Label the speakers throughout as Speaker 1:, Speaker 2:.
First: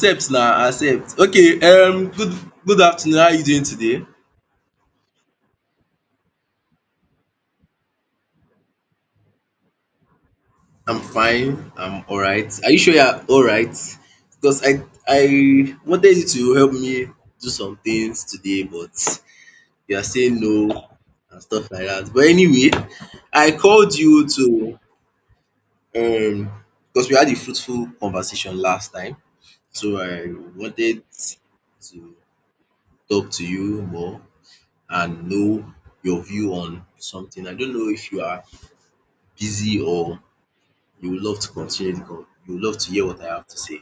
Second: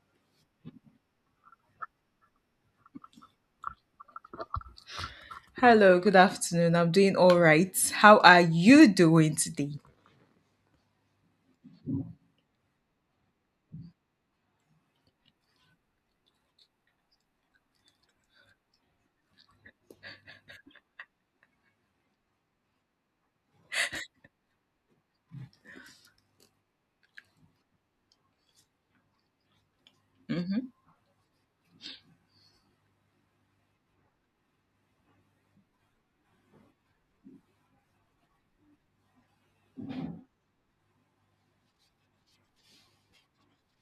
Speaker 1: Accept now. Accept. Okay, good afternoon, how are you doing today?
Speaker 2: Hello, good afternoon. I'm doing all right. How are you doing today?
Speaker 1: I'm fine, I'm alright. Are you sure you are alright? Because I wanted you to help me do some things today, but you are saying no and stuff like that. But anyway, I called you to, um because we had a fruitful conversation last time. So I
Speaker 2: Mm-hmm.
Speaker 1: wanted to talk to you more and know your view on something. I don't know if you are busy or you would love to continue the con you would love to hear what I have to say.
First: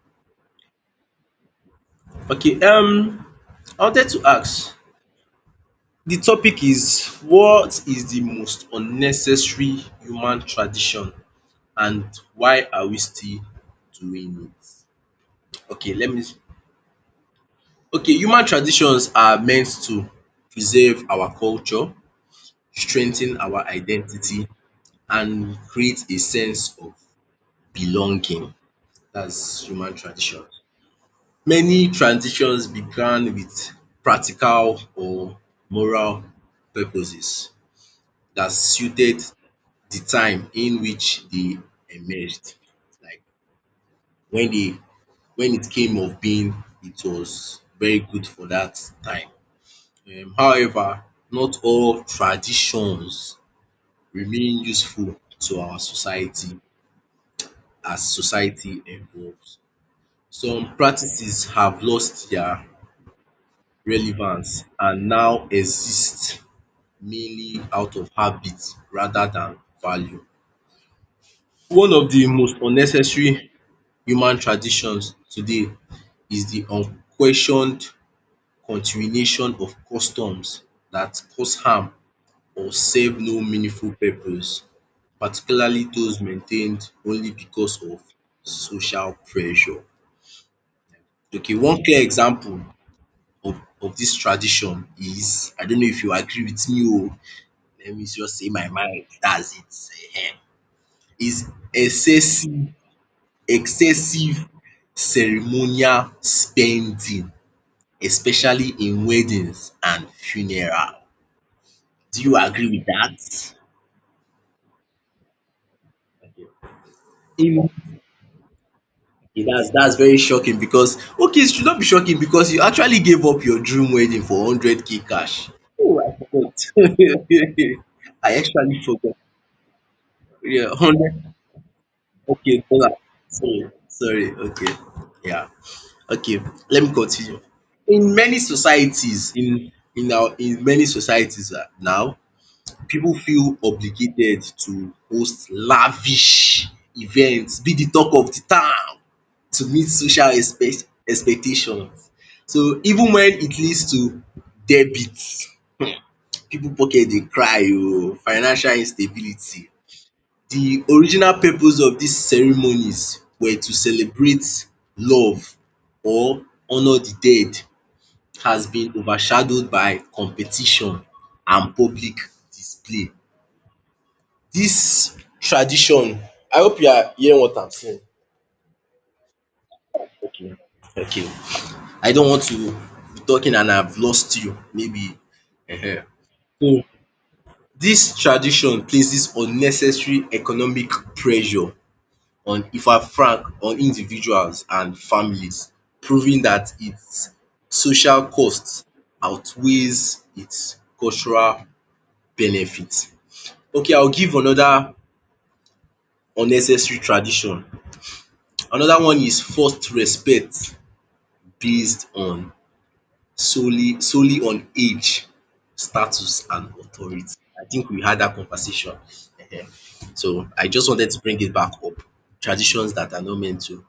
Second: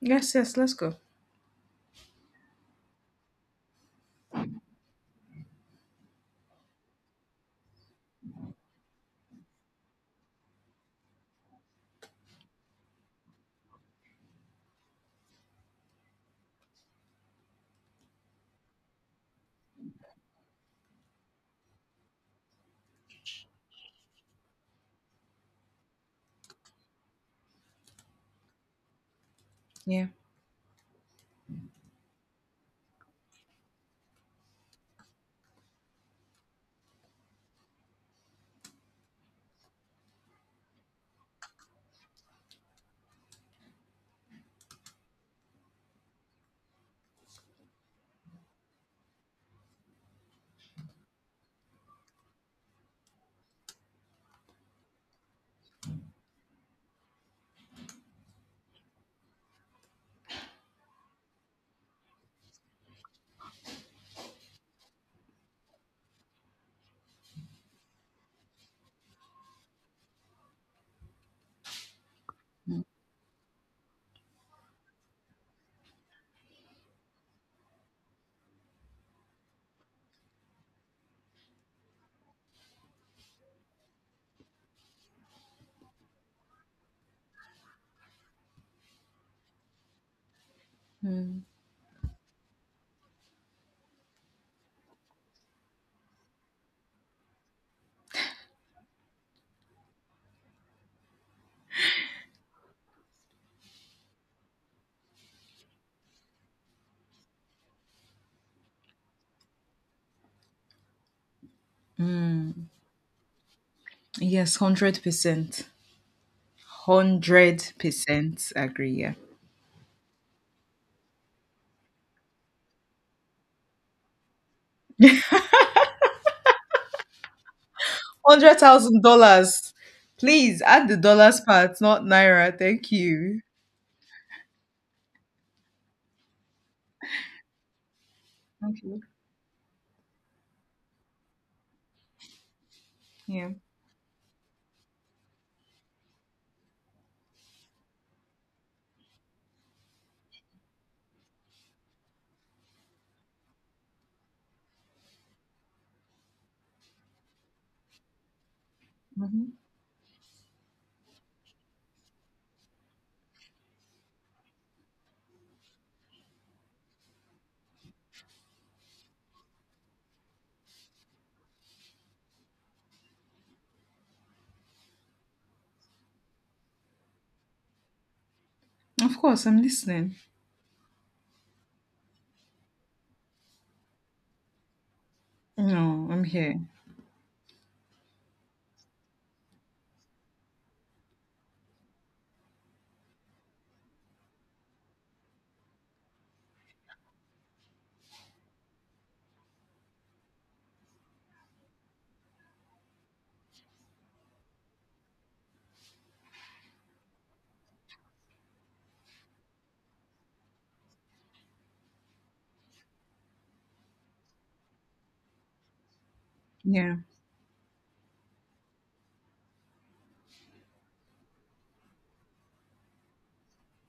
Speaker 2: Yes, yes, let's go.
Speaker 1: Okay, I wanted to ask, the topic is, what is the most unnecessary human tradition and why are we still doing it? Okay, let me okay, human traditions are meant to preserve our culture, strengthen our identity and create a sense of belonging. That's human
Speaker 2: Yeah.
Speaker 1: tradition. Many traditions began with practical or moral purposes that suited the time in which they emerged. Like when they when it came of being, it was very good for that time. However, not all traditions remain useful to our society as society evolves. Some practices have lost their relevance and now exist mainly out of habit rather than value. One of the most
Speaker 2: Mm.
Speaker 1: unnecessary human traditions today is the unquestioned continuation of customs that cause harm or serve no meaningful purpose, particularly those maintained only because of social pressure. Okay, one clear example of of this tradition is, I don't know if you agree with me, oh, let me just say my mind, dats it. is excessive excessive ceremonial spending, especially in weddings and funeral. Do you agree with that?
Speaker 2: Yes, 100%.
Speaker 1: In
Speaker 2: 100% agree. Yeah.
Speaker 1: Okay, that's dats very shocking, because okay, it should not be shocking because you actually gave up your dream wedding for 100K cash. Oh, I forgot. I actually forgot.
Speaker 2: $100,000. Please
Speaker 1: Yeah,
Speaker 2: add the
Speaker 1: hundred,
Speaker 2: dollars part, not Naira.
Speaker 1: okay, hold on.
Speaker 2: Thank you.
Speaker 1: Sorry, okay, yeah. Okay, let me continue. In many
Speaker 2: Thank you.
Speaker 1: societies in our in many societies, now, pipu
Speaker 2: Yeah.
Speaker 1: feel obligated to host lavish event, be the talk of the town to meet social expectations. So even when it leads to debit, pipu pocket dey cry oh, financial
Speaker 2: Hmm.
Speaker 1: instability. The original purpose of dis ceremonies were to celebrate love or honour the dead has been overshadowed by competition and public display. Dis tradition, I hope you are hearing what I'm saying.
Speaker 2: Of course, I'm listening.
Speaker 1: Okay, I don't want to be talking and I've lost you maybe um.
Speaker 2: No, I'm here.
Speaker 1: Dis tradition places unnecessary economic pressure on individuals and families, proving dat its social cost outweighs its cultural benefit. Okay, I will give another unnecessary tradition. Another one is forced respect based on solely on age, status and
Speaker 2: Yeah,
Speaker 1: authority. I think we had that conversation. Ehen. So I just wanted to bring it back up. Traditions that are not meant to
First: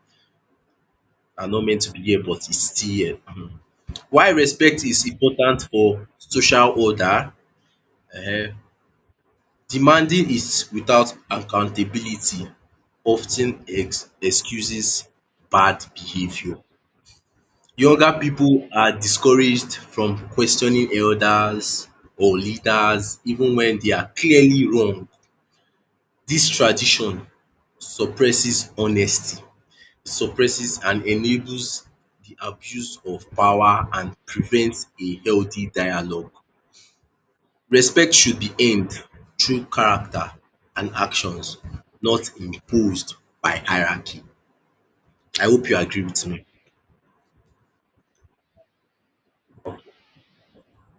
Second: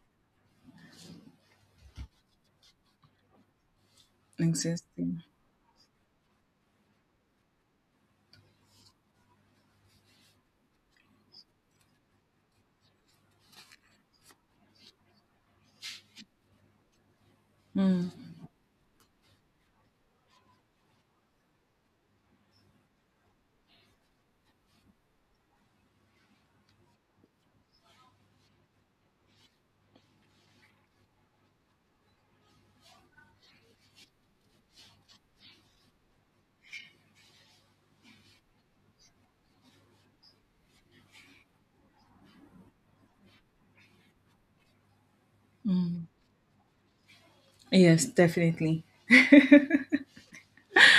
Speaker 1: are not meant to be here but is still here. Mhm. Why respect is
Speaker 2: existing.
Speaker 1: important for social order? um Demanding it without accountability often ex excuses bad behaviour. Younger people are discouraged from questioning elders or leaders even when they are clearly wrong. This tradition suppresses honesty, suppresses and enables the abuse of power and prevents a healthy dialogue. Respect should be earned through character and actions, not imposed by hierarchy. I hope you agree with me.
Speaker 2: Yes, definitely.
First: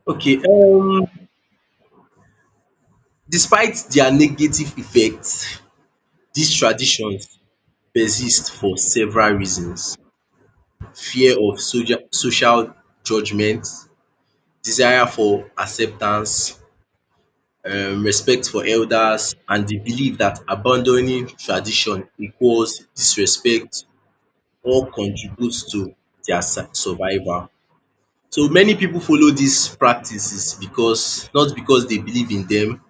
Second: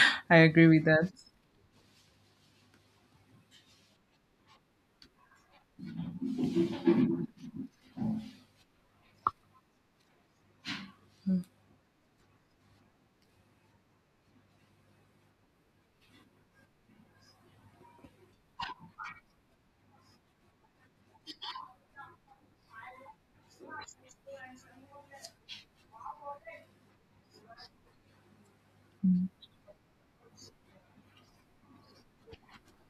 Speaker 1: Okay,
Speaker 2: I agree with that.
Speaker 1: despite their negative effects, these traditions persist for several reasons: fear of social judgment, desire for acceptance, respect for elders, and the belief that abandoning tradition equals disrespect or contributes to their survival. So many people follow these practices because not because they believe in them,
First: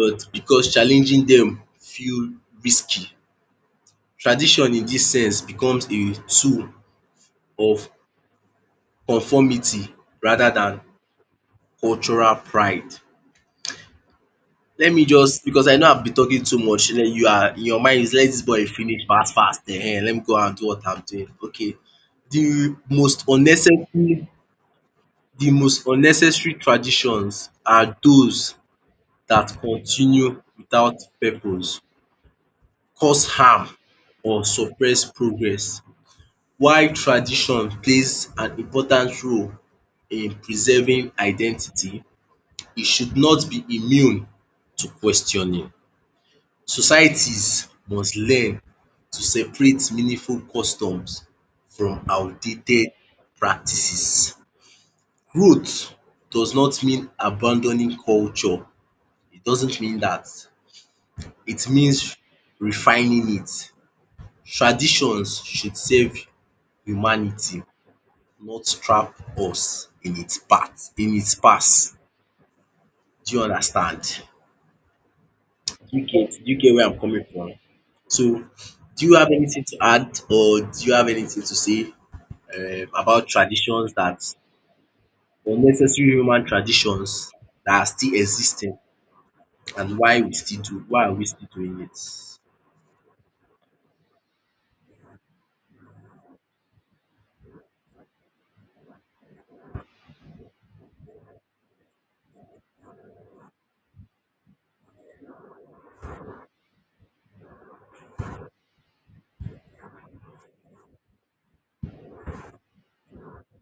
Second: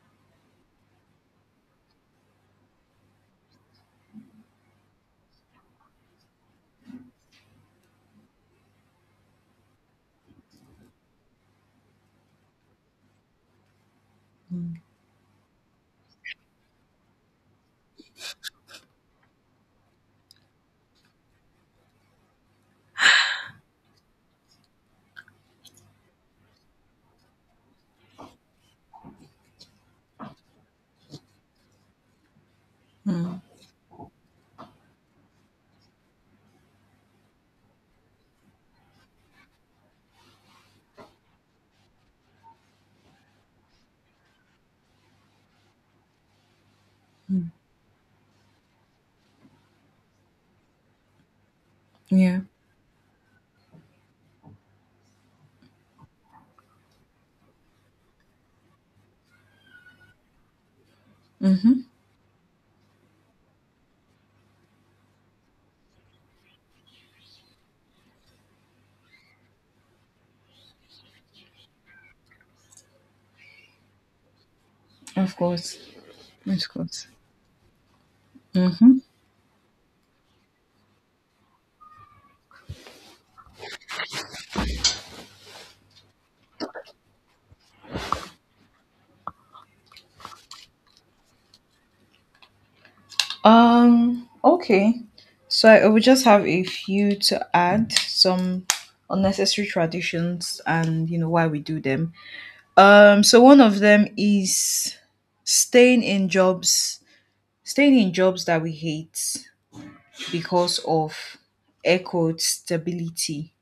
Speaker 1: but because challenging them feel risky. Tradition in this sense becomes a tool of conformity rather than cultural pride. Let me just, because I know I've been talking too much, then you are in your mind is let this boy finish fast fast, let me go and do what I'm doing. Okay, the most unnecessary the most unnecessary traditions are those that continue without purpose, cause harm or suppress progress. While tradition plays an important role in preserving identity, e should not be immune to questioning. Societies must learn to separate meaningful customs from
Speaker 2: Yeah.
Speaker 1: outdated practices. Growth does not mean abandoning culture. It doesn't mean that. It
Speaker 2: Mm-hmm.
Speaker 1: means refining it. Traditions should serve humanity, not trap us in its past. Do you understand?
Speaker 2: Of course.
Speaker 1: Do you get do you
Speaker 2: Of
Speaker 1: get where I'm
Speaker 2: course.
Speaker 1: coming from? So,
Speaker 2: Mm-hmm.
Speaker 1: do you have anything to add or do you have anything to say, about traditions that unnecessary human traditions that are still existing and why are we still doing it?
Speaker 2: Okay. So I would just have a few to add, some unnecessary traditions and you know why we do them. So one of them is staying in jobs, staying in jobs that we hate because of air quote stability.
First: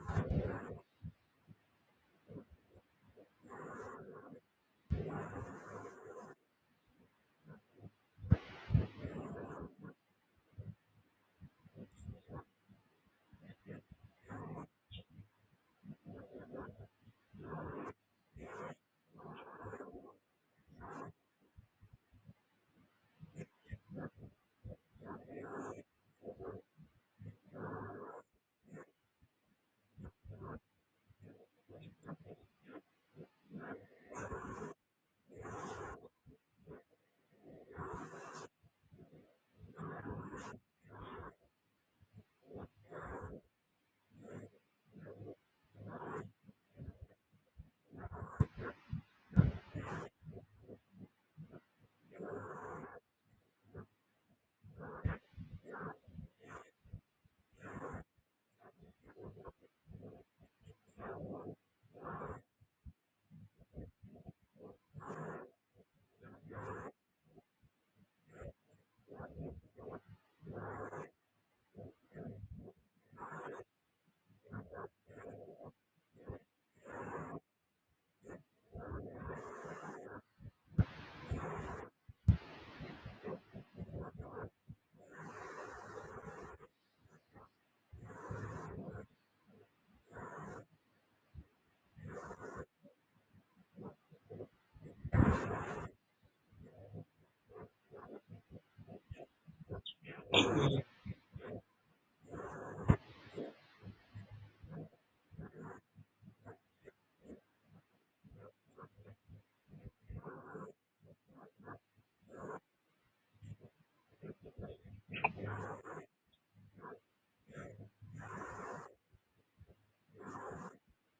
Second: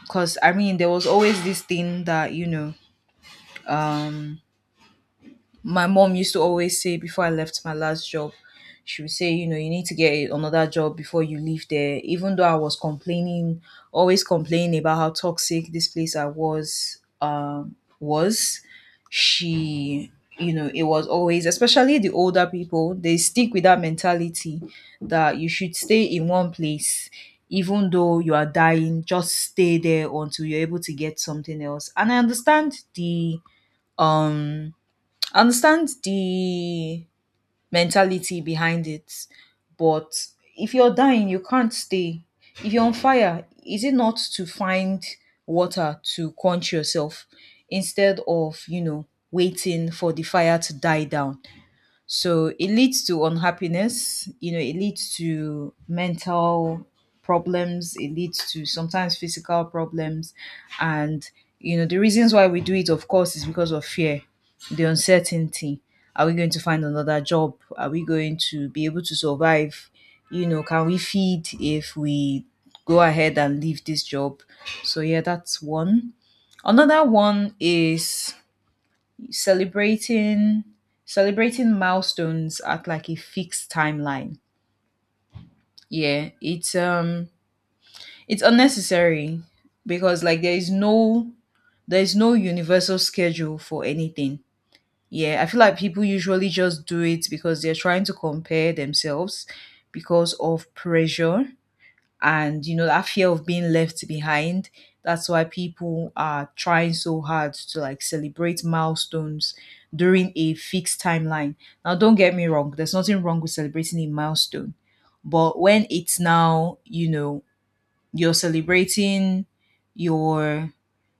Speaker 2: Because I mean, there was always this thing that you know my mom used to always say before I left my last job, she would say, you know, you need to get another job before you leave there. Even though I was complaining, always complaining about how toxic this place I was, she you know, it was always, especially the older people, they stick with that mentality that you should stay in one place, even though you are dying, just stay there until you're able to get something else. And um I understand the mentality behind it, but if you're dying, you can't stay. If you're on fire, is it not to find water to quench yourself instead of, you know, waiting for the fire to die down? So it leads to unhappiness, you know, it leads to mental problems, it leads to sometimes physical problems. And, you know, the reasons why we do it, of course, is because of fear, the uncertainty. Are we going to find another job? Are we going to be able to survive? You know, can we feed if we go ahead and leave this job? So, yeah, that's one. Another one is celebrating celebrating milestones at like a fixed timeline. Yeah, it's it's unnecessary because like there is no, there is no universal schedule for anything. Yeah, I feel like people usually just do it because they're trying to compare themselves, because of pressure, and you know, that fear of being left behind. That's why people are trying so hard to like celebrate milestones during a fixed timeline. Now don't get me wrong, there's nothing wrong with celebrating a milestone, but when it's now, you know, you're celebrating your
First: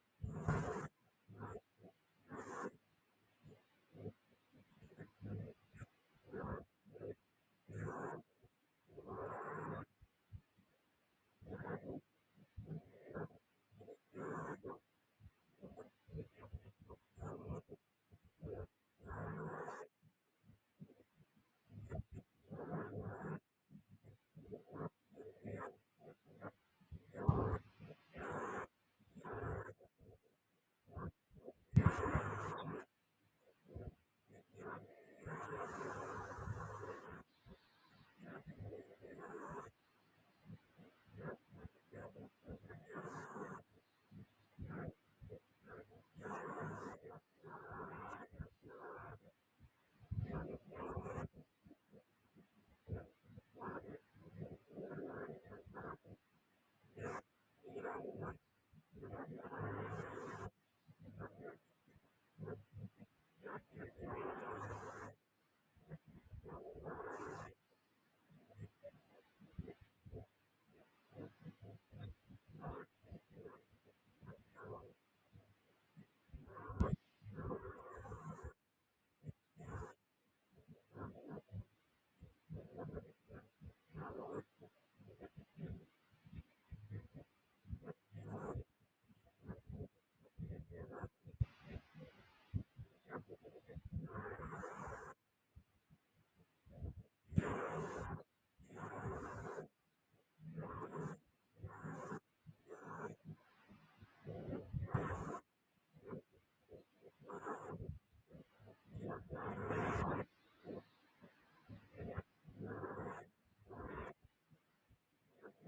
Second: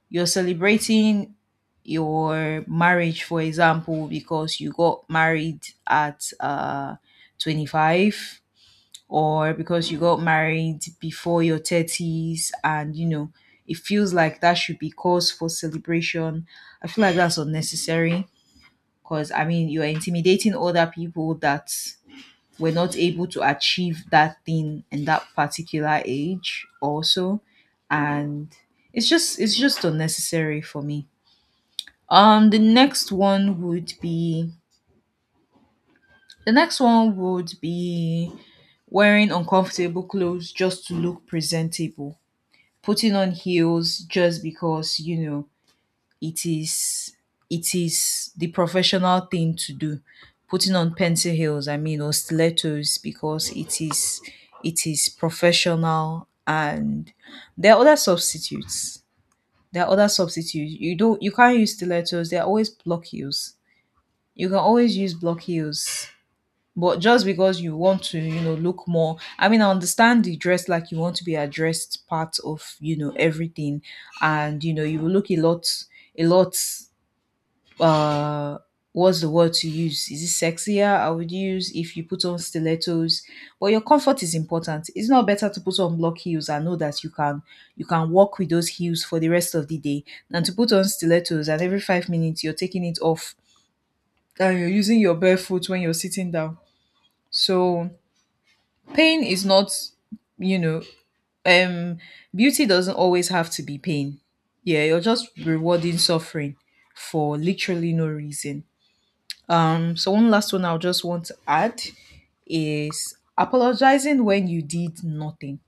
Speaker 2: you're celebrating your marriage, for example, because you got married at 25, or because you got married before your 30s, and you know, it feels like that should be cause for celebration. I feel like that's unnecessary because I mean, you're intimidating other people that were not able to achieve that thing in that particular age also, and it's just unnecessary for me. um the next one would be the next one would be wearing uncomfortable clothes just to look presentable, putting on heels just because you know, it is it is the professional thing to do, putting on pencil heels, I mean, or stilettos because it is professional. And there are other substitutes, you don't, you can't use stilettos. There are always block heels, you can always use block heels. But just because you want to, you know, look more, I mean, I understand the dress like you want to be addressed part of, you know, everything. And you know, you will look a lot uh what's the word to use, is it sexier, I would use, if you put on stilettos. But your comfort is important. It's not better to put on block heels and know that you can walk with those heels for the rest of the day than to put on stilettos, and every 5 minutes you're taking it off and you're using your bare foot when you're sitting down. So pain is not, you know, um, beauty doesn't always have to be pain. Yeah, you're just rewarding suffering for literally no reason. So one last one I'll just want to add is apologizing when you did nothing.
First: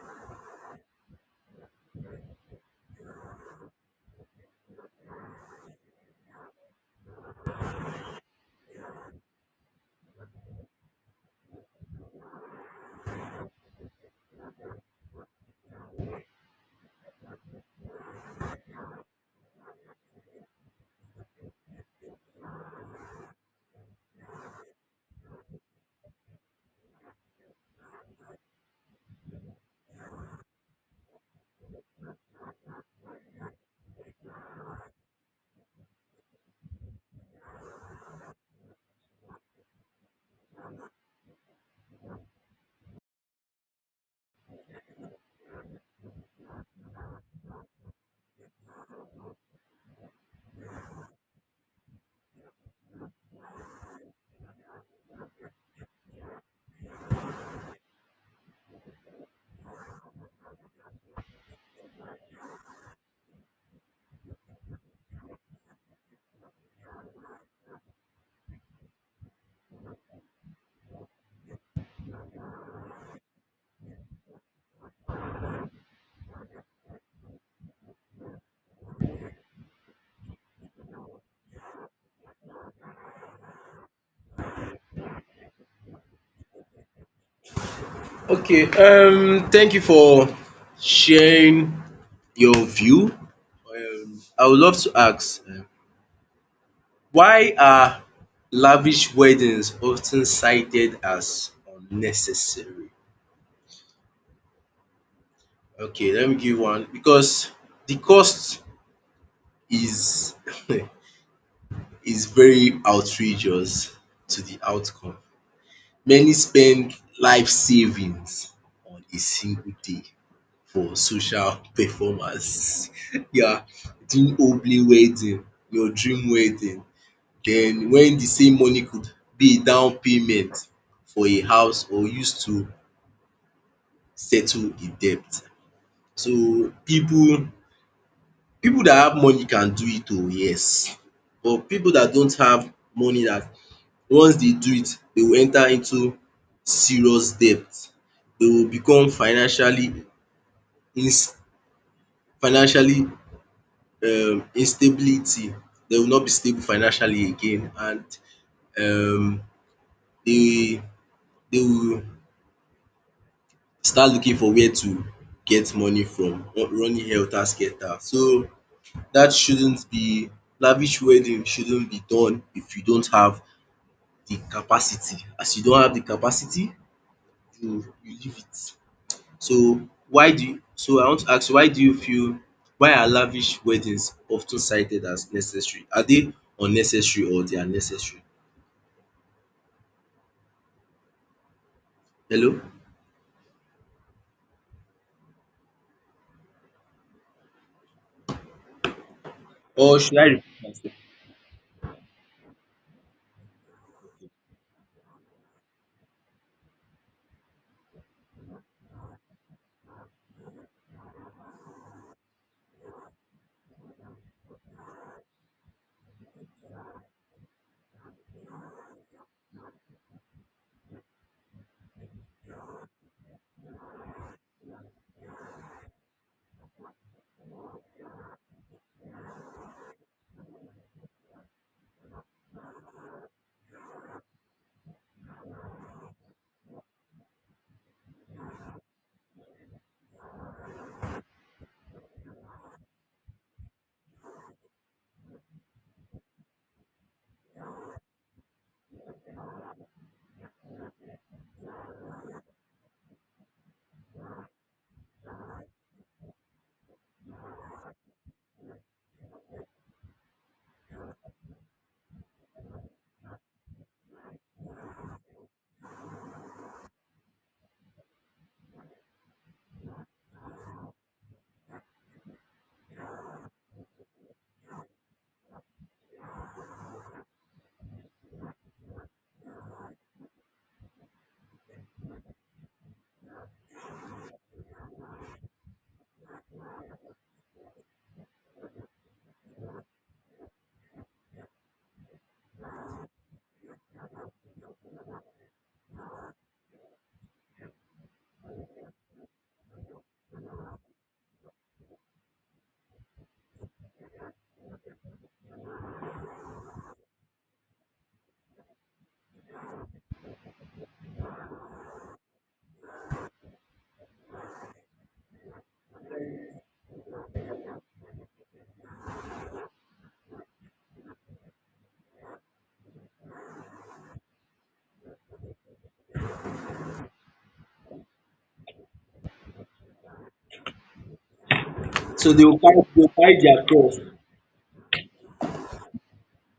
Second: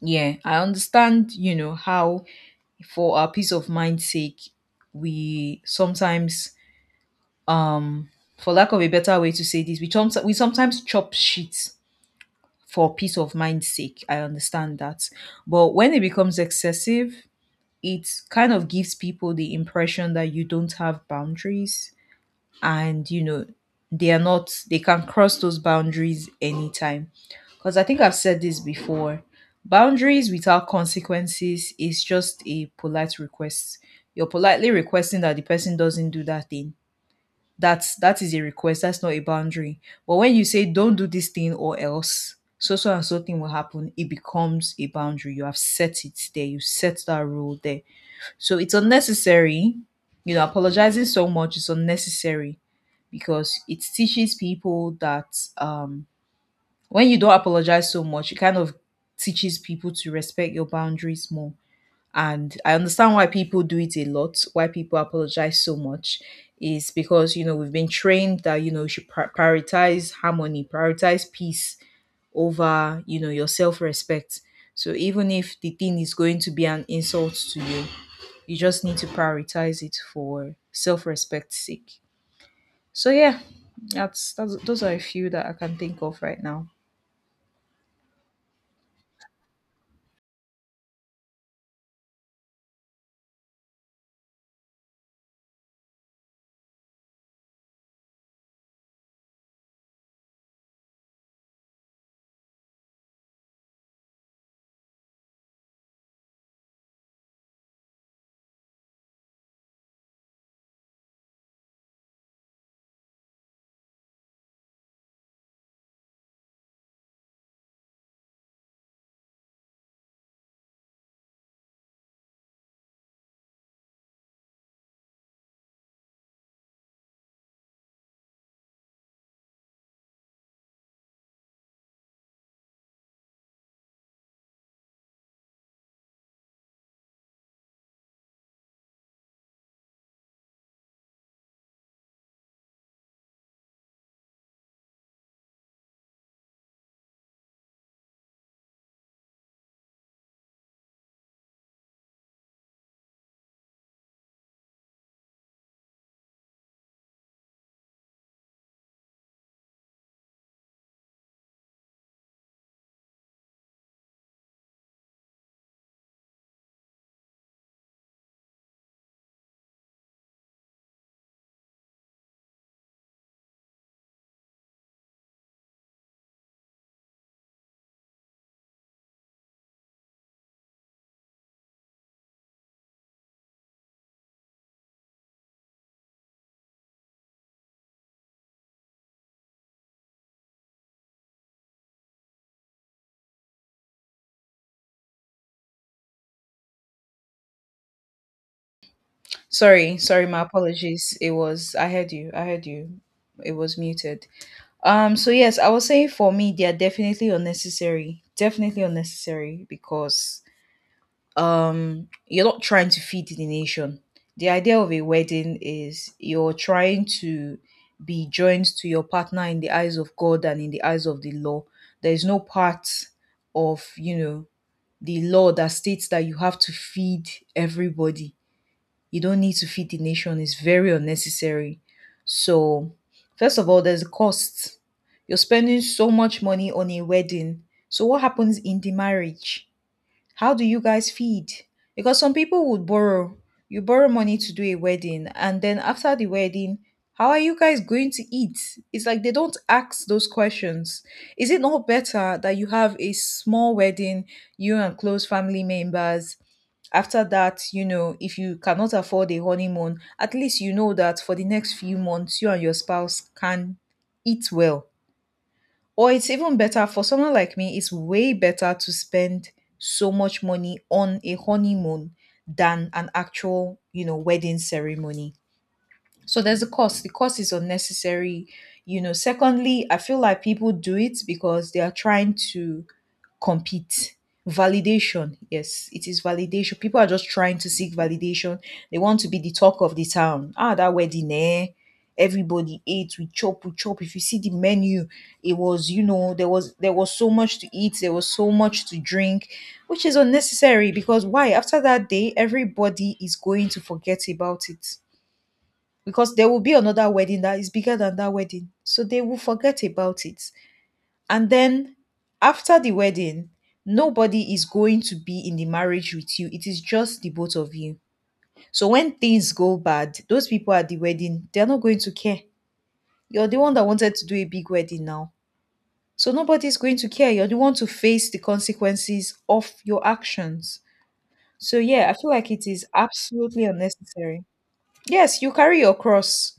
Speaker 2: Yeah, I understand, you know, how for our peace of mind's sake, we sometimes um for lack of a better way to say this, we sometimes chop shit for peace of mind's sake. I understand that. But when it becomes excessive, it kind of gives people the impression that you don't have boundaries and, you know, they are not, they can cross those boundaries anytime. Because I think I've said this before, boundaries without consequences is just a polite request. You're politely requesting that the person doesn't do that thing. That's, that is a request, that's not a boundary. But when you say don't do this thing, or else so so and so thing will happen, it becomes a boundary. You have set it there, you set that rule there. So it's unnecessary. You know, apologizing so much is unnecessary because it teaches people that, um when you don't apologize so much, it kind of teaches people to respect your boundaries more. And I understand why people do it a lot, why people apologize so much, is because you know we've been trained that you know you should prioritize harmony, prioritize peace over, you know, your self-respect. So even if the thing is going to be an insult to you, you just need to prioritize it for self-respect's sake. So yeah, that's those are a few that I can think of right now.
Speaker 1: Okay, thank you for sharing your view. I would love to ask, why are lavish weddings often cited as unnecessary? Okay, let me give one, because the cost is is very outrageous to the outcome. Many spend life savings on a single day for social performance. Yeah, are doing homely wedding, your dream wedding, then when the same money could be a down payment for a house or used to settle a debt. So people that have money can do it oh yes, but people that don't have money, that once they do it they will enter into serious debt. They will become financially ins financially instability. They will not be stable financially again, and um they they will start looking for where to get money from, running helter skelter. So that shouldn't be, lavish wedding shouldn't be done if you don't have the capacity. As you don't have the capacity, you leave it. So why do you so I want to ask you, why do you feel why are lavish weddings often cited as necessary? Are they unnecessary or they are necessary? Hello?
Speaker 2: sorry
Speaker 1: Or should I
Speaker 2: sorry my
Speaker 1: repeat myself?
Speaker 2: apologies, it was I heard you, I heard you. It was muted. So yes, I would say for me they are definitely unnecessary. Definitely unnecessary because you're not trying to feed the nation. The idea of a wedding is you're trying to be joined to your partner in the eyes of God and in the eyes of the law. There is no part of, you know, the law that states that you have to feed everybody. You don't need to feed the nation. It's very unnecessary. So, first of all, there's a cost. You're spending so much money on a wedding. So, what happens in the marriage? How do you guys feed? Because some people would borrow. You borrow money to do a wedding, and then after the wedding, how are you guys going to eat? It's like they don't ask those questions. Is it not better that you have a small wedding, you and close family members? After that, you know, if you cannot afford a honeymoon, at least you know that for the next few months, you and your spouse can eat well. Or it's even better for someone like me, it's way better to spend so much money on a honeymoon than an actual, you know, wedding ceremony. So there's a cost. The cost is unnecessary. You know, secondly, I feel like people do it because they are trying to compete. Validation. Yes, it is validation. People are just trying to seek validation. They want to be the talk of the town. Ah, that wedding, eh? Everybody ate, we chop, we chop. If you see the menu, it was, you know, there was so much to eat, there was so much to drink, which is unnecessary because why? After that day, everybody is going to forget about it because there will be another wedding that is bigger than that wedding. So they will forget about it. And then after the wedding, nobody is going to be in the marriage with you. It is just the both of you. So when things go bad, those people at the wedding, they're not going to care. You're the one that wanted to do a big wedding now. So nobody's going to care. You're the one to face the consequences of your actions. So yeah, I feel
Speaker 1: So they
Speaker 2: like
Speaker 1: will
Speaker 2: it
Speaker 1: carry
Speaker 2: is
Speaker 1: they will carry their
Speaker 2: absolutely
Speaker 1: cross.
Speaker 2: unnecessary. Yes, you carry your cross.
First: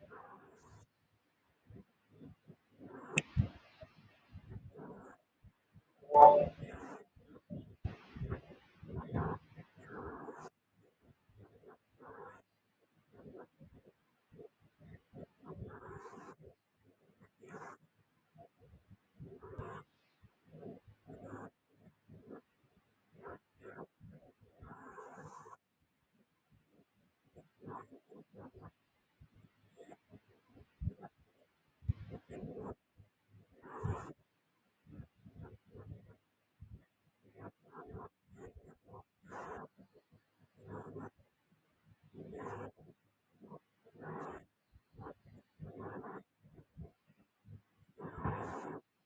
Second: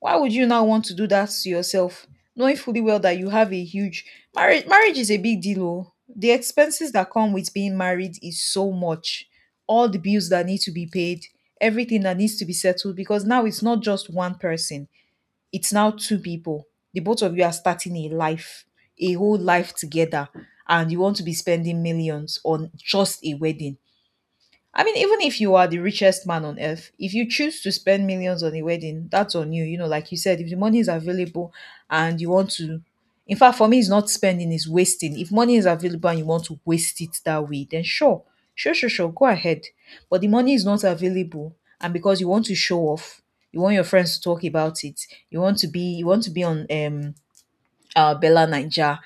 Speaker 2: Why would you now want to do that to yourself, knowing fully well that you have a huge marriage? Marriage is a big deal. Oh. The expenses that come with being married is so much. All the bills that need to be paid, everything that needs to be settled, because now it's not just one person, it's now two people. The both of you are starting a life, a whole life together, and you want to be spending millions on just a wedding. I mean, even if you are the richest man on earth, if you choose to spend millions on a wedding, that's on you. You know, like you said, if the money is available and you want to, in fact, for me, it's not spending, it's wasting. If money is available and you want to waste it that way, then sure, sure, go ahead. But the money is not available, and because you want to show off, you want your friends to talk about it, you want to be on Bella Ninja,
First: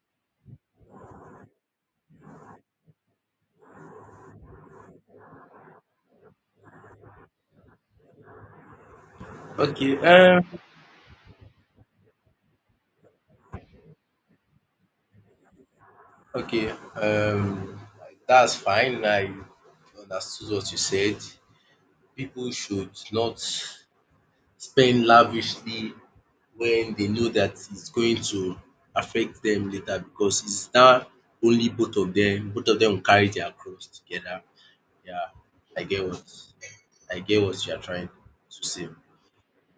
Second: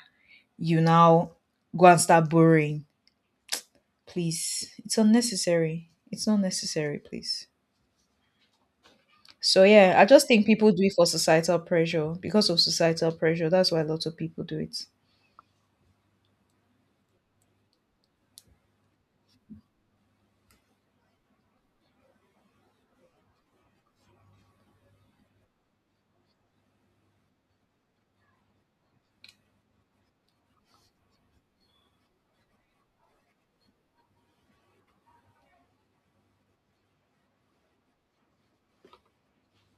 Speaker 2: you now go and start borrowing. Please. It's unnecessary. It's not necessary, please. So yeah,
Speaker 1: Okay,
Speaker 2: I just think people do it for societal pressure. Because of societal pressure, that's why a lot of people do it.
Speaker 1: okay, um that's fine. I understood what you said. People should not spend lavishly when they know that it's going to affect them later, because it's now only both of them will carry their cross together. Yeah, I get what I get what you are trying to say.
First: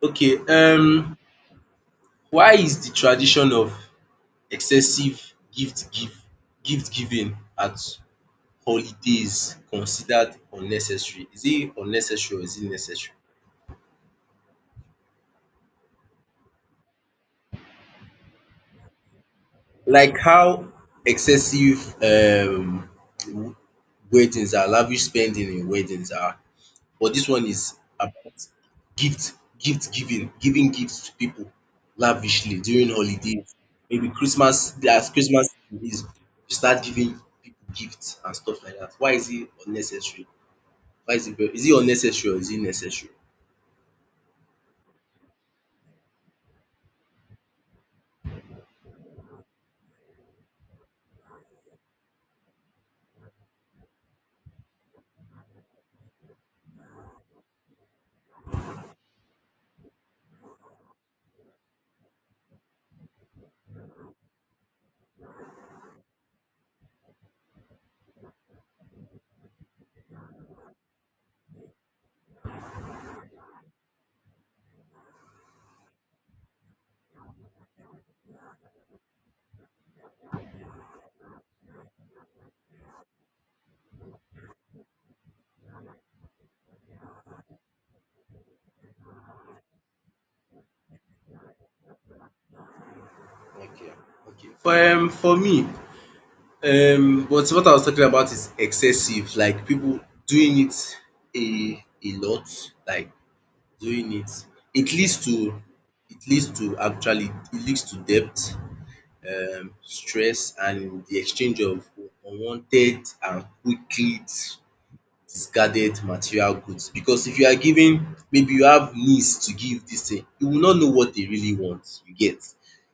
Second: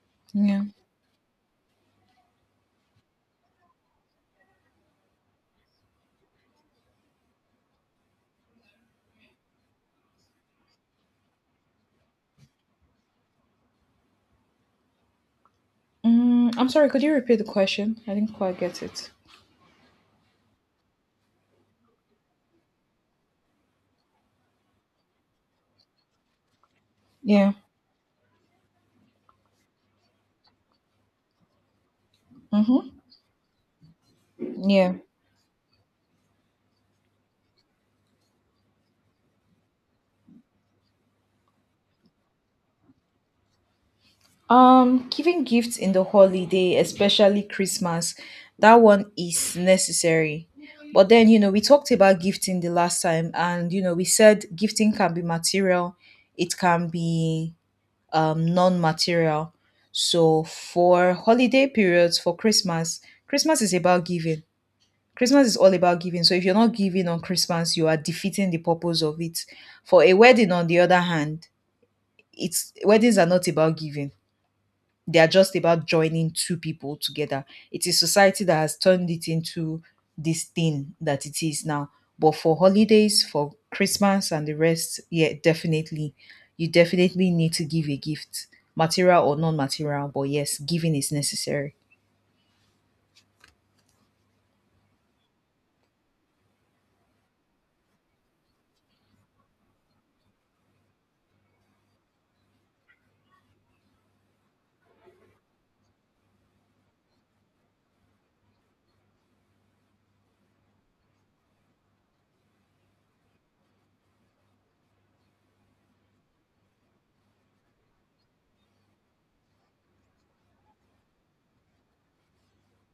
Speaker 1: Okay,
Speaker 2: Yeah.
Speaker 1: why is the tradition of excessive gift give gift giving at holidays considered unnecessary? Is it unnecessary or is it necessary?
Speaker 2: I'm sorry, could you repeat the question? I didn't quite get it.
Speaker 1: Like how excessive w- weddings are, lavish spending in weddings are. But this one
Speaker 2: Yeah.
Speaker 1: is about gift, gift giving, giving gifts to people lavishly
Speaker 2: Mm-hmm.
Speaker 1: during holidays. Maybe Christmas,
Speaker 2: Yeah.
Speaker 1: as Christmas is, you start giving people gifts and stuff like that. Why is it unnecessary? Why is it very, is it unnecessary or is it necessary?
Speaker 2: Giving gifts in the holiday, especially Christmas, that one is necessary. But then, we talked about gifting the last time, and, we said gifting can be material, it can be non-material. So for holiday periods, for Christmas, Christmas is about giving. Christmas is all about giving. So if you're not giving on Christmas, you are defeating the purpose of it. For a wedding, on the other hand, it's weddings are not about giving. They are just about joining two people together. It is society that has turned it into this thing that it is now. But for holidays, for Christmas and the rest, yeah, definitely. You definitely need to give a gift, material or non material, but yes, giving is necessary.
Speaker 1: Okay, okay. For me, but what I was talking about is excessive, like people doing it a lot, like doing it. It leads to it leads to actually It leads to debt, stress and the exchange of unwanted and quick leads discarded material goods, because if you are giving, maybe you have needs to give this thing, you will not know what they really want, you get,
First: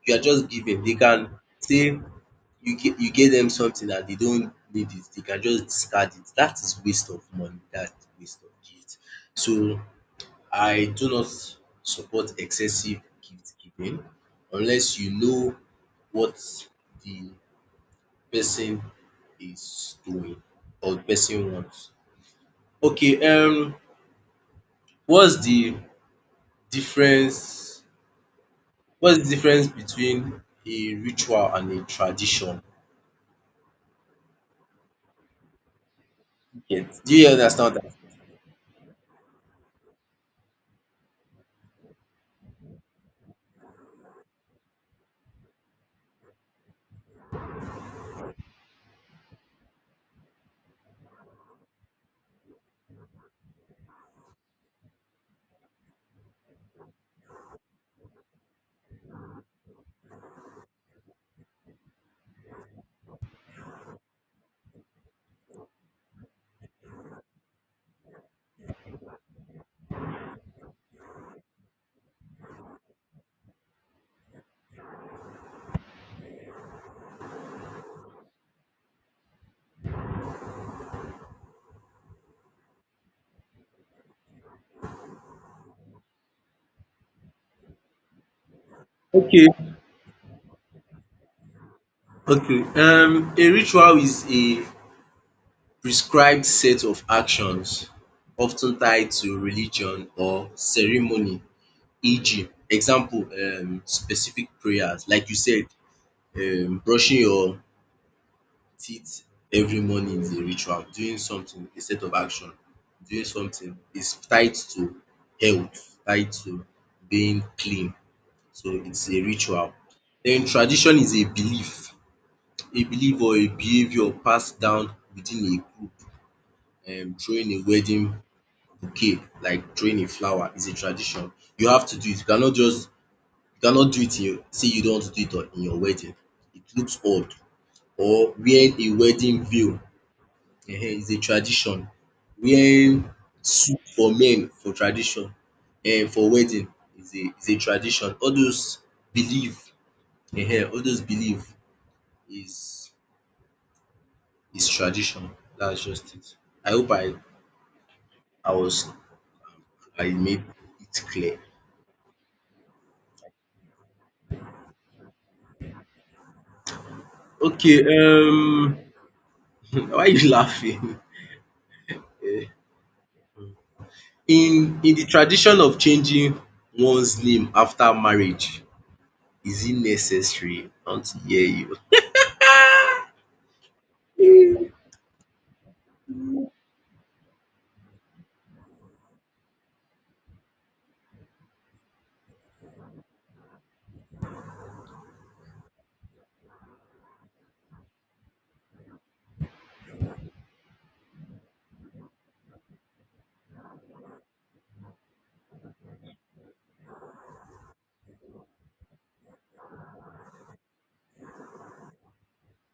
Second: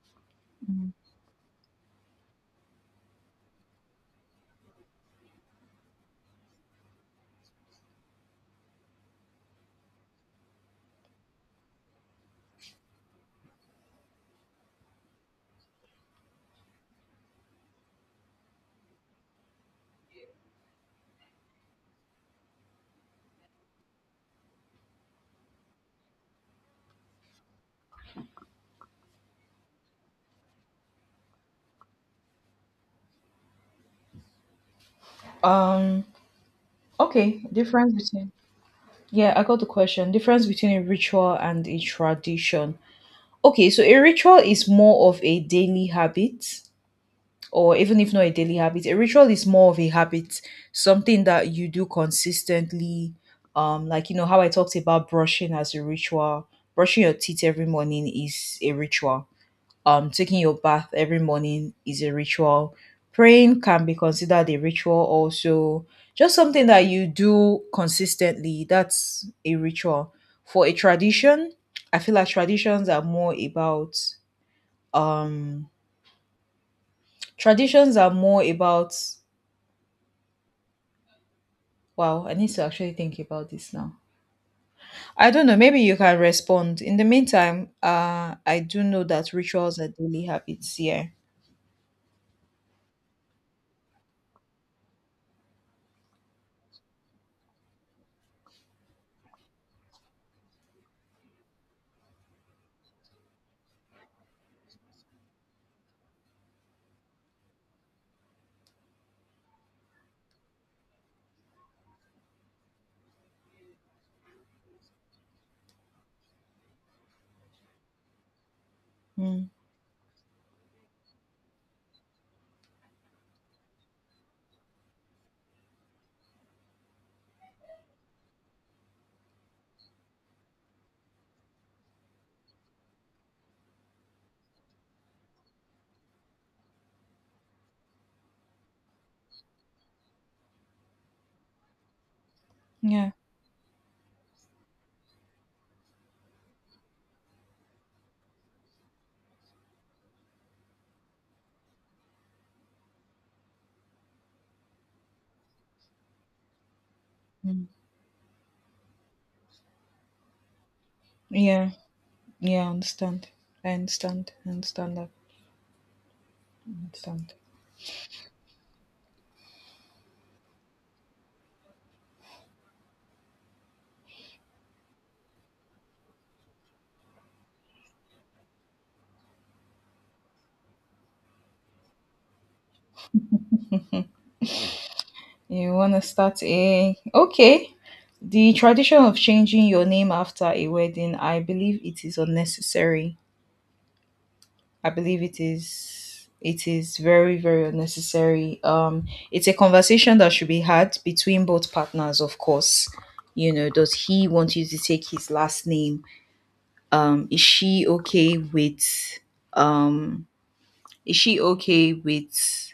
Speaker 1: you are just giving, they can say, you get, you get them something and they don't need it, they can just discard it, that is waste of money, that is waste of gift. So I do not support excessive gift giving unless you know what the person is doing or the person wants. Okay, What's the difference what's the difference between a ritual and a tradition?
Speaker 2: Um.
Speaker 1: You get? Do you
Speaker 2: Okay.
Speaker 1: understand what I'm.
Speaker 2: Difference between. Yeah, I got the question. Difference between a ritual and a tradition. Okay, so a ritual is more of a daily habit, or even if not a daily habit, a ritual is more of a habit, something that you do consistently. Like you know how I talked about brushing as a ritual. Brushing your teeth every morning is a ritual. Taking your bath every morning is a ritual. Praying can be considered a ritual also. Just something that you do consistently, that's a ritual. For a tradition, I feel like traditions are more about, um traditions are more about wow, I need to actually think about this now. I don't know, maybe you can respond. In the meantime, I do know that
Speaker 1: Okay,
Speaker 2: rituals are daily habits. Yeah.
Speaker 1: okay. A ritual is a prescribed set of actions often tied to religion or ceremony, e.g. example specific prayers, like you said, brushing your teeth every morning is a ritual. Doing something, a set of action, doing something is tied to health, tied to being clean. So it's a
Speaker 2: Mm,
Speaker 1: ritual. Then tradition is a belief or a behavior passed down within a group. Throwing a wedding bouquet, like throwing a flower is a tradition. You have to do it. You cannot do it in your, say you don't want to do it on in your wedding. It looks odd. Or wearing a wedding veil, Ehen, is a tradition. Wearing
Speaker 2: yeah.
Speaker 1: suit for men for tradition, for wedding is a tradition. Belief all those belief is is tradition. That's just it. I hope
Speaker 2: Mm,
Speaker 1: I was I made it clear.
Speaker 2: yeah. Yeah, I understand. I understand. I understand that. I understand.
Speaker 1: Okay, why you laughing? Eh, In the tradition of changing one's name after marriage, is it necessary? I want to hear you.
Speaker 2: You want to start a. Okay. The tradition of changing your name after a wedding, I believe it is unnecessary. I believe it is very very unnecessary. It's a conversation that should be had between both partners, of course. You know, does he want you to take his last name? Is she okay with um is she okay with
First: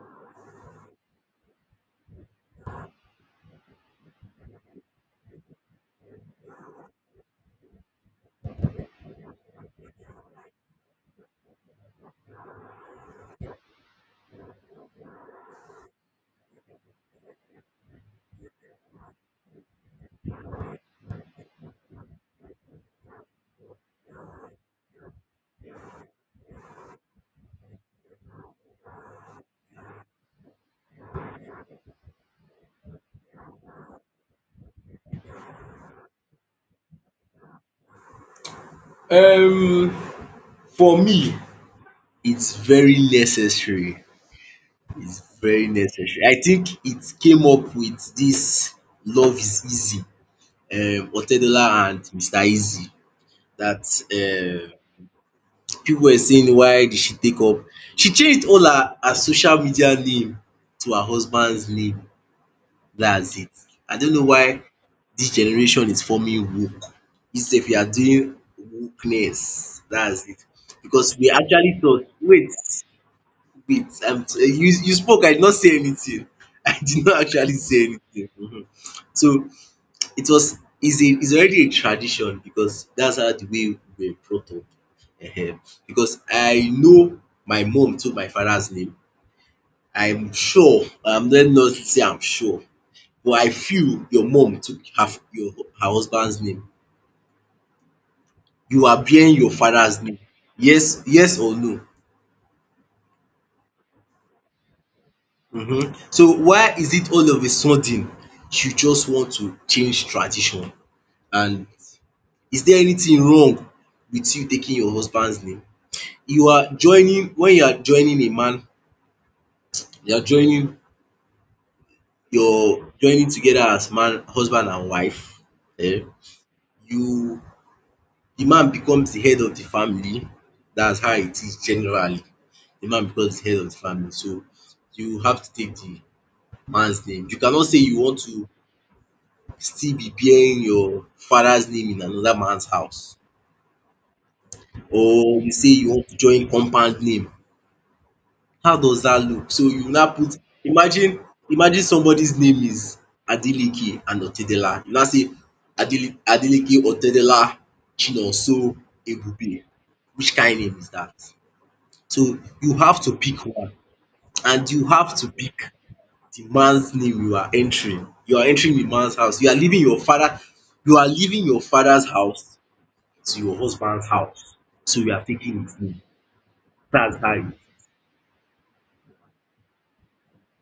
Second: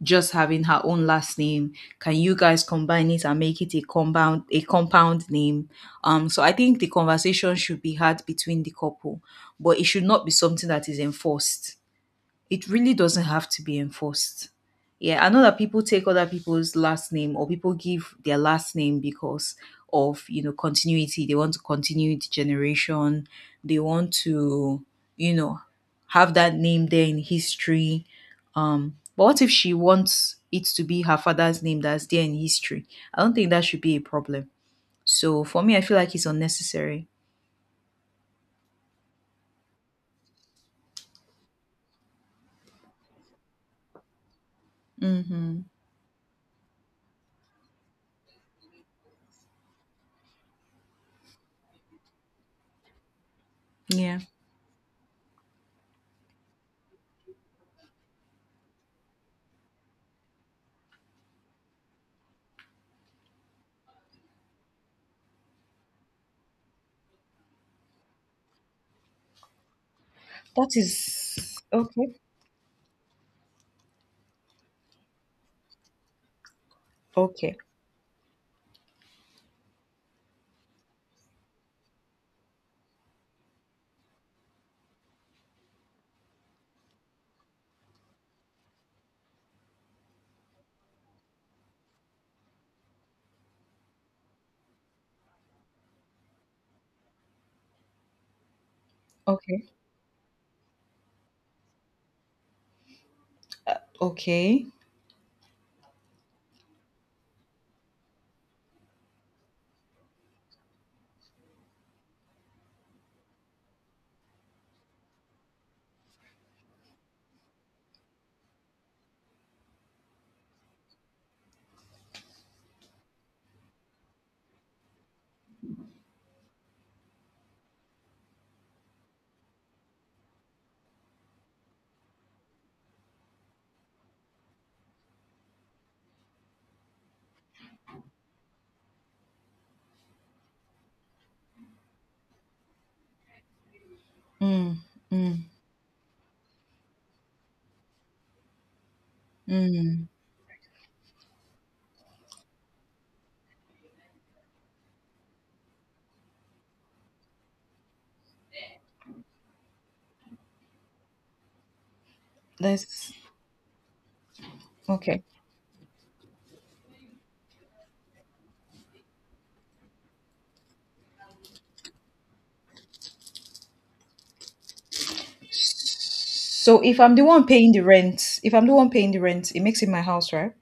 Speaker 2: just having her own last name? Can you guys combine it and make it a compound name? So I think the conversation should be had between the couple, but it should not be something that is enforced. It really doesn't have to be enforced. Yeah, I know that people take other people's last name or people give their last name because of, continuity. They want to continue the generation. They want to, you know, have that name there in history. But what if she wants it to be her father's name that's there in history? I don't think that should be a problem. So for me, I feel like it's unnecessary.
Speaker 1: Um for me, it's very necessary, it's
Speaker 2: Mm-hmm.
Speaker 1: very necessary. I think it came up with this Love Is Easy, Otedola and Mr. Easy, that
Speaker 2: Yeah.
Speaker 1: um people were saying, why did she take up she changed all her social media name to her husband's name, that's it. I don't know why this generation is forming woke. It's if you are doing wokeness, that's it.
Speaker 2: That
Speaker 1: Because we
Speaker 2: is
Speaker 1: actually thought
Speaker 2: okay.
Speaker 1: wait Wait, Um. You spoke, I did not say anything. I did not actually
Speaker 2: Okay.
Speaker 1: say anything. Mhm. So it was is a is already a tradition, because that's how the way we were brought up. Ehen. Because I know my mom took my father's name. I'm sure, I'm not say I'm sure, but I feel your mom took her husband's name. You are bearing your
Speaker 2: Okay.
Speaker 1: father's name. Yes, yes or no?
Speaker 2: Okay.
Speaker 1: Mhm. So why is it all of a sudden you just want to change tradition, and is there anything wrong with you taking your husband's name? You are joining, when you are joining a man, you are joining, your joining together as man, husband and wife, um you the man becomes the head of the family, that's how it is generally, the man becomes the head of the family, so you have to take the man's name. You cannot say you want to still be bearing your father's name in another man's house,
Speaker 2: Mm, mm,
Speaker 1: or you say you want to join compound name. How does that look? So you now
Speaker 2: mm.
Speaker 1: put, imagine imagine somebody's name is Adeleke and Otedela, you now say Adele Adeleke Otedela Chinonso Ebube. Which kind name is that? So you have
Speaker 2: That's
Speaker 1: to pick one, and you have
Speaker 2: okay.
Speaker 1: to pick the man's name you are entering. You are entering the man's house. You are leaving your father you are leaving your father's house to your husband's house. So you are taking it in.
Speaker 2: So if I'm
Speaker 1: That's
Speaker 2: the one
Speaker 1: how
Speaker 2: paying the rent, if I'm the one paying the rent, it makes it my house, right?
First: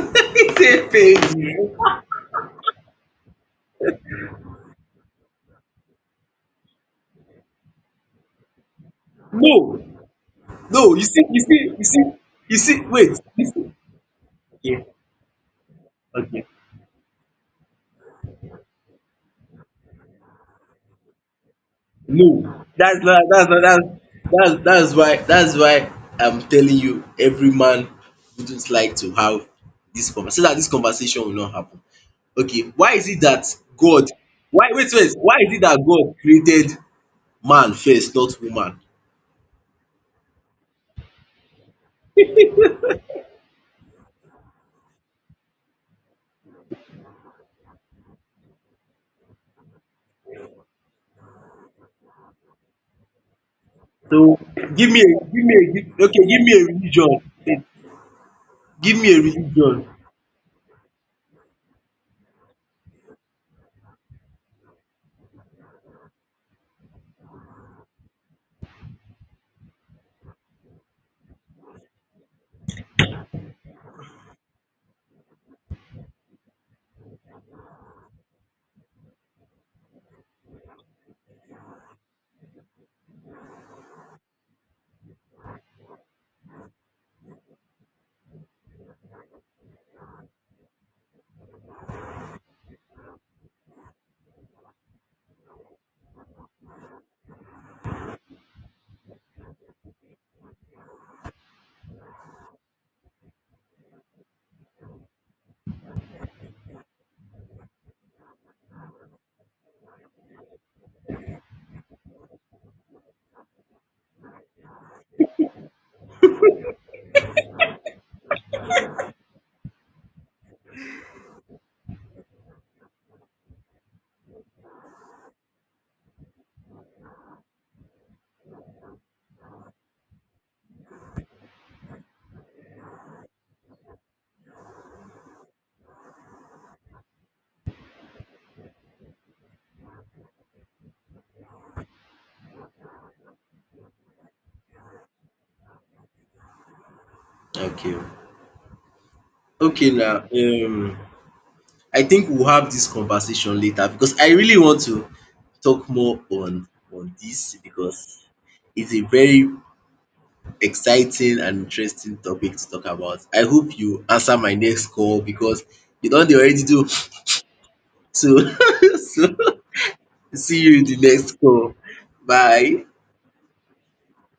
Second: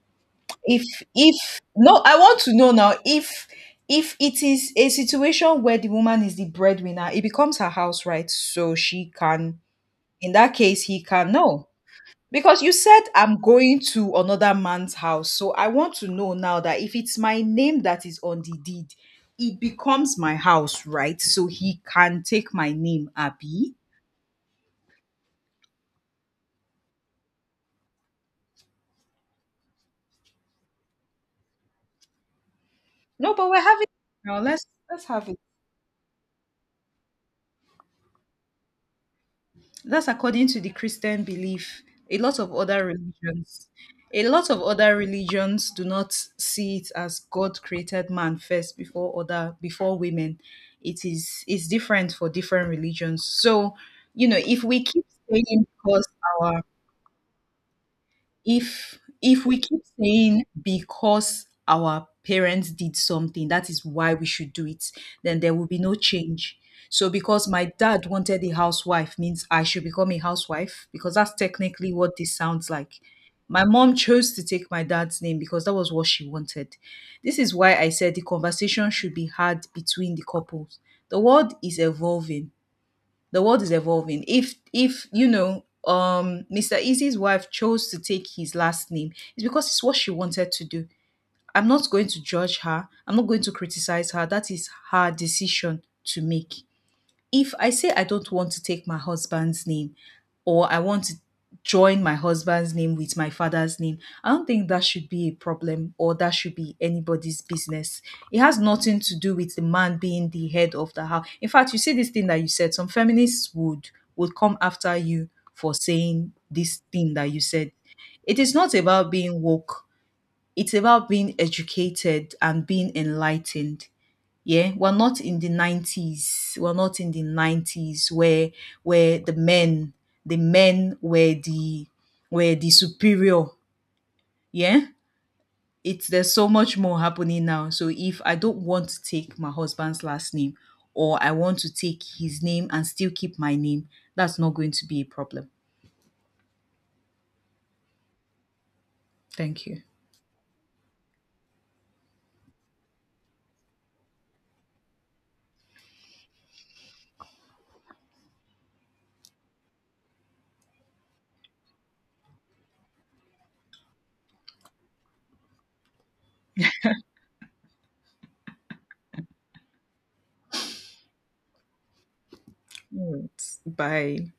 Speaker 1: it
Speaker 2: If
Speaker 1: Say
Speaker 2: if
Speaker 1: page.
Speaker 2: no, I want to know now if it is a situation where the woman is the breadwinner, it becomes her house, right? So she can,
Speaker 1: No,
Speaker 2: in that case
Speaker 1: no, you
Speaker 2: he
Speaker 1: see,
Speaker 2: can.
Speaker 1: you
Speaker 2: No.
Speaker 1: see, you see, you
Speaker 2: Because you
Speaker 1: see,
Speaker 2: said
Speaker 1: wait,
Speaker 2: I'm
Speaker 1: you see.
Speaker 2: going to another
Speaker 1: Okay,
Speaker 2: man's house. So I want to know
Speaker 1: okay.
Speaker 2: now that if it's my name that is on the deed, it becomes my house, right? So he can
Speaker 1: No,
Speaker 2: take my
Speaker 1: That's
Speaker 2: name,
Speaker 1: not that's not
Speaker 2: Abby.
Speaker 1: that's that's why I'm telling you, every man wouldn't like to have this conversation. So that this conversation will not happen. Okay,
Speaker 2: No, but we're having
Speaker 1: God
Speaker 2: now. Let's let's have
Speaker 1: why
Speaker 2: it.
Speaker 1: is it that God created man first, not woman?
Speaker 2: That's according to the Christian belief. A lot of other religions, do not see it as God created man first before women. It's different for different religions. So, you
Speaker 1: So
Speaker 2: know, if we keep saying because
Speaker 1: give me a
Speaker 2: our
Speaker 1: religion. Eh, give me a
Speaker 2: if we keep
Speaker 1: religion.
Speaker 2: saying because our parents did something, that is why we should do it, then there will be no change. So because my dad wanted a housewife means I should become a housewife because that's technically what this sounds like. My mom chose to take my dad's name because that was what she wanted. This is why I said the conversation should be had between the couples. The world is evolving. The world is evolving. If Mr. Easy's wife chose to take his last name, it's because it's what she wanted to do. I'm not going to judge her. I'm not going to criticize her. That is her decision to make. If I say I don't want to take my husband's name or I want to join my husband's name with my father's name, I don't think that should be a problem or that should be anybody's business. It has nothing to do with the man being the head of the house. In fact, you see this thing that you said, some feminists would come after you for saying this thing that you said. It is not about being woke. It's about being educated and being enlightened. Yeah, we're not in the 90s. We're not in the 90s where where the men the men were the superior. Yeah? It's There's so much more happening now. So if I don't want to take my husband's last name or I want to take his name and still keep my name, that's not going to be a problem.
Speaker 1: Okay.
Speaker 2: Thank you.
Speaker 1: Okay now. I think we'll have this conversation later because I really want to talk more on this, because it's a very exciting and interesting topic to talk about. I hope you answer my next call, because you don't already do so, so see you in the next call. Bye.
Speaker 2: All right. Bye.